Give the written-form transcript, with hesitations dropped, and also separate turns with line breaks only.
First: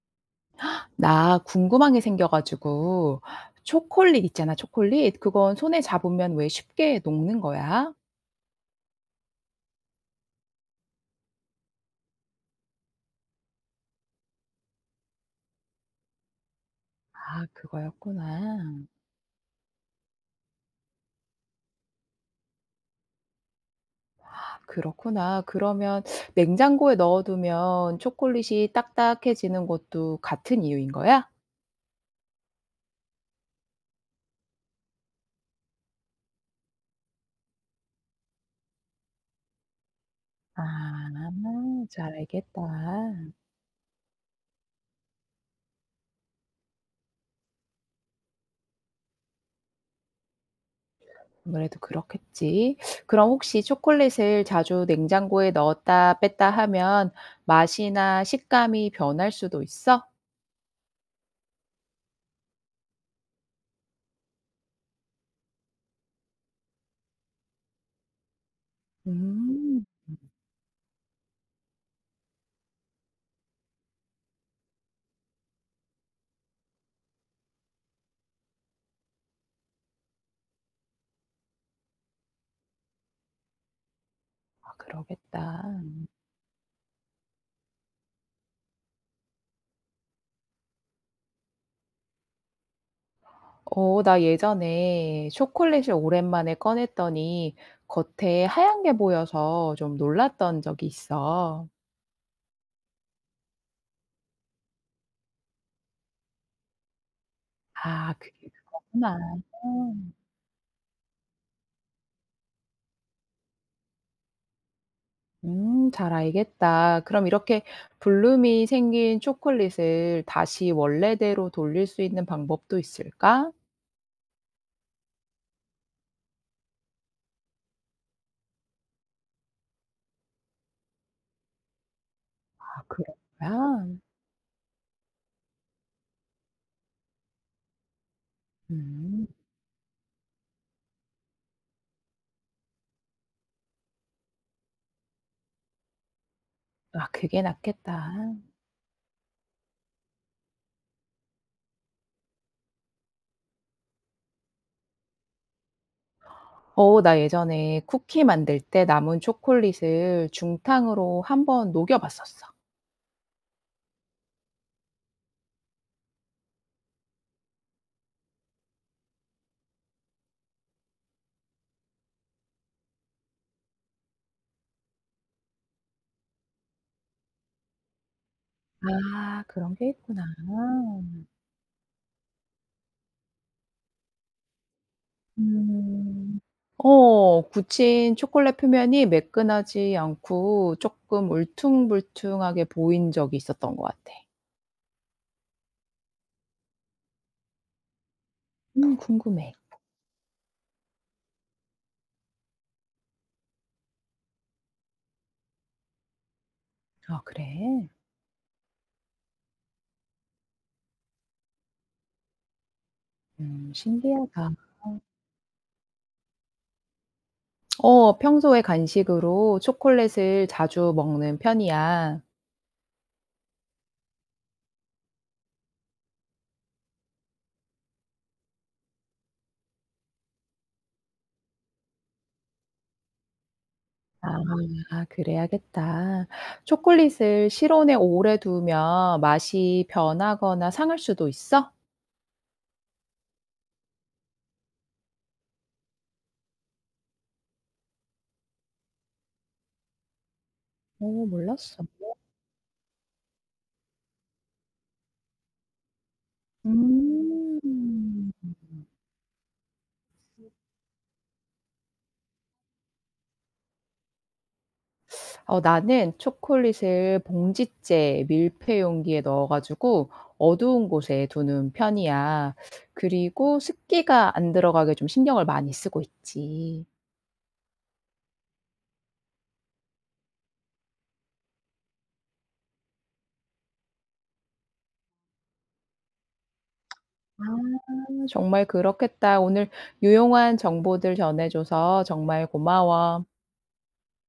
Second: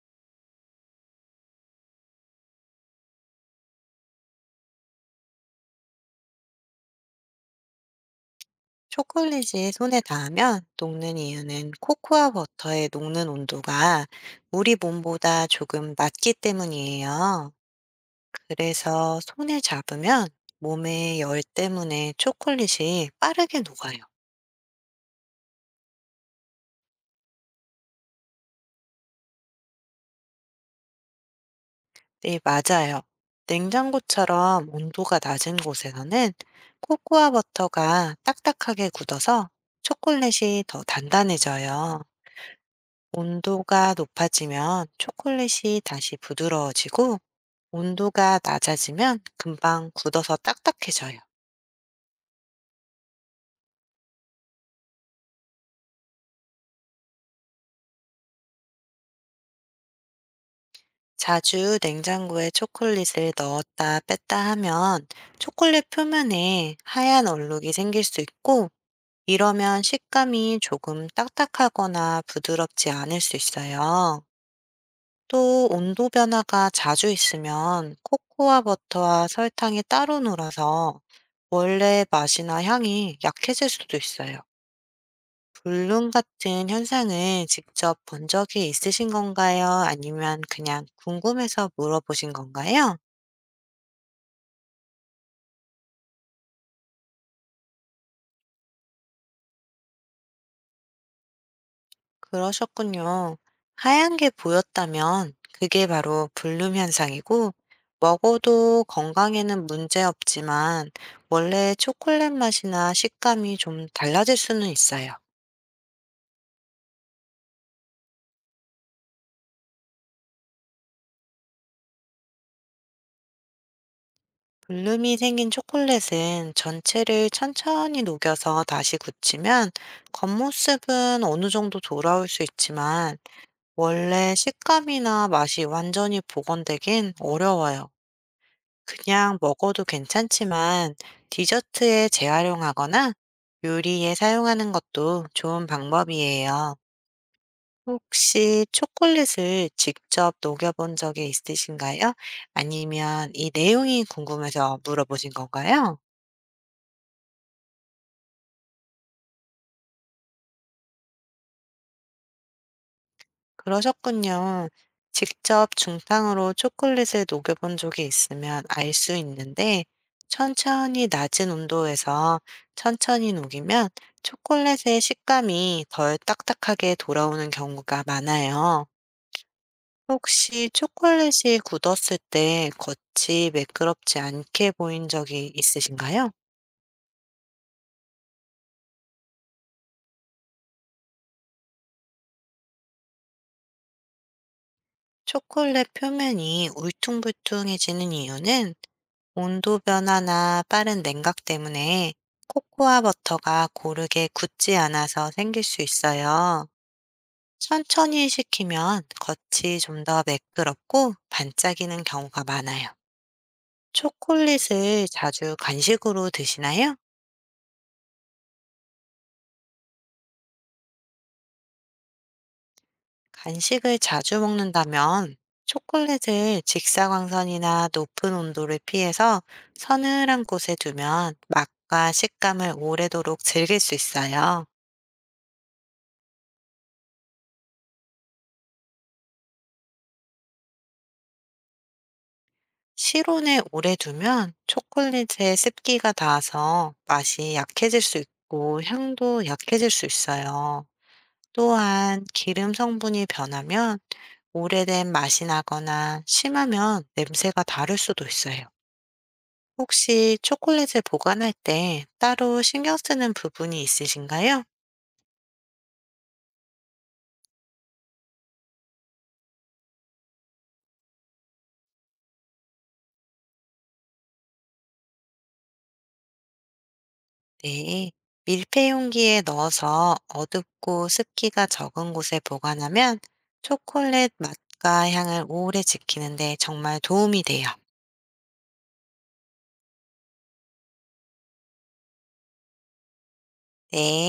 나 궁금한 게 생겨가지고 초콜릿 있잖아, 초콜릿. 그건 손에 잡으면 왜 쉽게 녹는 거야?
초콜릿이 손에 닿으면 녹는 이유는 코코아 버터의 녹는 온도가 우리 몸보다 조금 낮기
아,
때문이에요.
그거였구나.
그래서 손에 잡으면 몸의 열 때문에 초콜릿이 빠르게 녹아요.
그렇구나. 그러면 냉장고에 넣어두면 초콜릿이 딱딱해지는 것도 같은 이유인 거야?
네, 맞아요. 냉장고처럼 온도가 낮은 곳에서는 코코아 버터가 딱딱하게 굳어서
아,
초콜릿이 더 단단해져요.
잘 알겠다.
온도가 높아지면 초콜릿이 다시 부드러워지고 온도가 낮아지면 금방 굳어서 딱딱해져요.
아무래도 그렇겠지. 그럼 혹시 초콜릿을 자주 냉장고에 넣었다 뺐다 하면 맛이나 식감이 변할 수도 있어?
자주 냉장고에 초콜릿을 넣었다 뺐다 하면 초콜릿 표면에 하얀 얼룩이 생길 수 있고 이러면
음,
식감이 조금 딱딱하거나 부드럽지 않을 수 있어요. 또 온도 변화가 자주 있으면 코코아 버터와 설탕이 따로 놀아서 원래 맛이나 향이 약해질 수도 있어요.
아, 그러겠다.
불륜 같은 현상을 직접 본 적이 있으신 건가요? 아니면 그냥 궁금해서 물어보신 건가요?
어, 나 예전에 초콜릿을 오랜만에 꺼냈더니 겉에 하얀 게 보여서 좀 놀랐던 적이 있어.
그러셨군요. 하얀 게 보였다면 그게 바로 불룸 현상이고,
아, 그게
먹어도
그거구나.
건강에는 문제 없지만, 원래 초콜릿 맛이나 식감이 좀 달라질 수는 있어요.
잘 알겠다. 그럼 이렇게 불룸이 생긴 초콜릿을 다시 원래대로 돌릴 수 있는 방법도 있을까?
불룸이 생긴 초콜릿은 전체를 천천히 녹여서 다시 굳히면 겉모습은 어느 정도 돌아올 수
아, 그런
있지만,
거야?
원래 식감이나 맛이 완전히 복원되긴 어려워요.
음,
그냥 먹어도 괜찮지만 디저트에 재활용하거나 요리에 사용하는 것도 좋은 방법이에요.
아, 그게 낫겠다.
혹시 초콜릿을 직접 녹여본 적이 있으신가요? 아니면 이 내용이 궁금해서 물어보신 건가요?
어, 나 예전에 쿠키 만들 때 남은 초콜릿을 중탕으로 한번 녹여봤었어.
그러셨군요. 직접 중탕으로 초콜릿을 녹여본 적이 있으면 알 수 있는데, 천천히 낮은 온도에서 천천히 녹이면 초콜릿의 식감이 덜 딱딱하게 돌아오는 경우가 많아요.
아 그런 게 있구나.
혹시 초콜릿이 굳었을 때 겉이 매끄럽지 않게 보인 적이 있으신가요?
음. 어 굳힌 초콜릿 표면이 매끈하지 않고 쪼끔 울퉁불퉁하게 보인 적이 있었던 것 같아.
초콜릿 표면이 울퉁불퉁해지는 이유는
궁금해.
온도 변화나 빠른 냉각 때문에 코코아 버터가 고르게 굳지 않아서 생길 수 있어요.
아 그래?
천천히 식히면 겉이 좀 더 매끄럽고 반짝이는 경우가 많아요.
신기하다.
초콜릿을 자주 간식으로 드시나요?
어 평소에 간식으로 초콜릿을 자주 먹는 편이야.
간식을 자주 먹는다면 초콜릿을 직사광선이나 높은 온도를 피해서 서늘한 곳에 두면 맛과 식감을 오래도록 즐길 수 있어요.
아 그래야겠다. 초콜릿을 실온에 오래 두면 맛이 변하거나 상할 수도 있어?
실온에 오래 두면 초콜릿에 습기가 닿아서 맛이 약해질 수 있고 향도 약해질 수 있어요.
어 몰랐어.
또한 기름 성분이 변하면 오래된 맛이 나거나 심하면 냄새가 다를 수도
음.
있어요. 혹시 초콜릿을 보관할 때 따로 신경 쓰는 부분이 있으신가요?
어 나는 초콜릿을 봉지째 밀폐 용기에 넣어 가지고 어두운 곳에 두는 편이야. 그리고 습기가 안 들어가게 좀 신경을 많이 쓰고 있지.
네. 밀폐 용기에 넣어서 어둡고 습기가 적은 곳에 보관하면 초콜릿 맛과 향을 오래 지키는데 정말 도움이
아.
돼요.
정말 그렇겠다. 오늘 유용한 정보들 전해 줘서 정말 고마워.
네.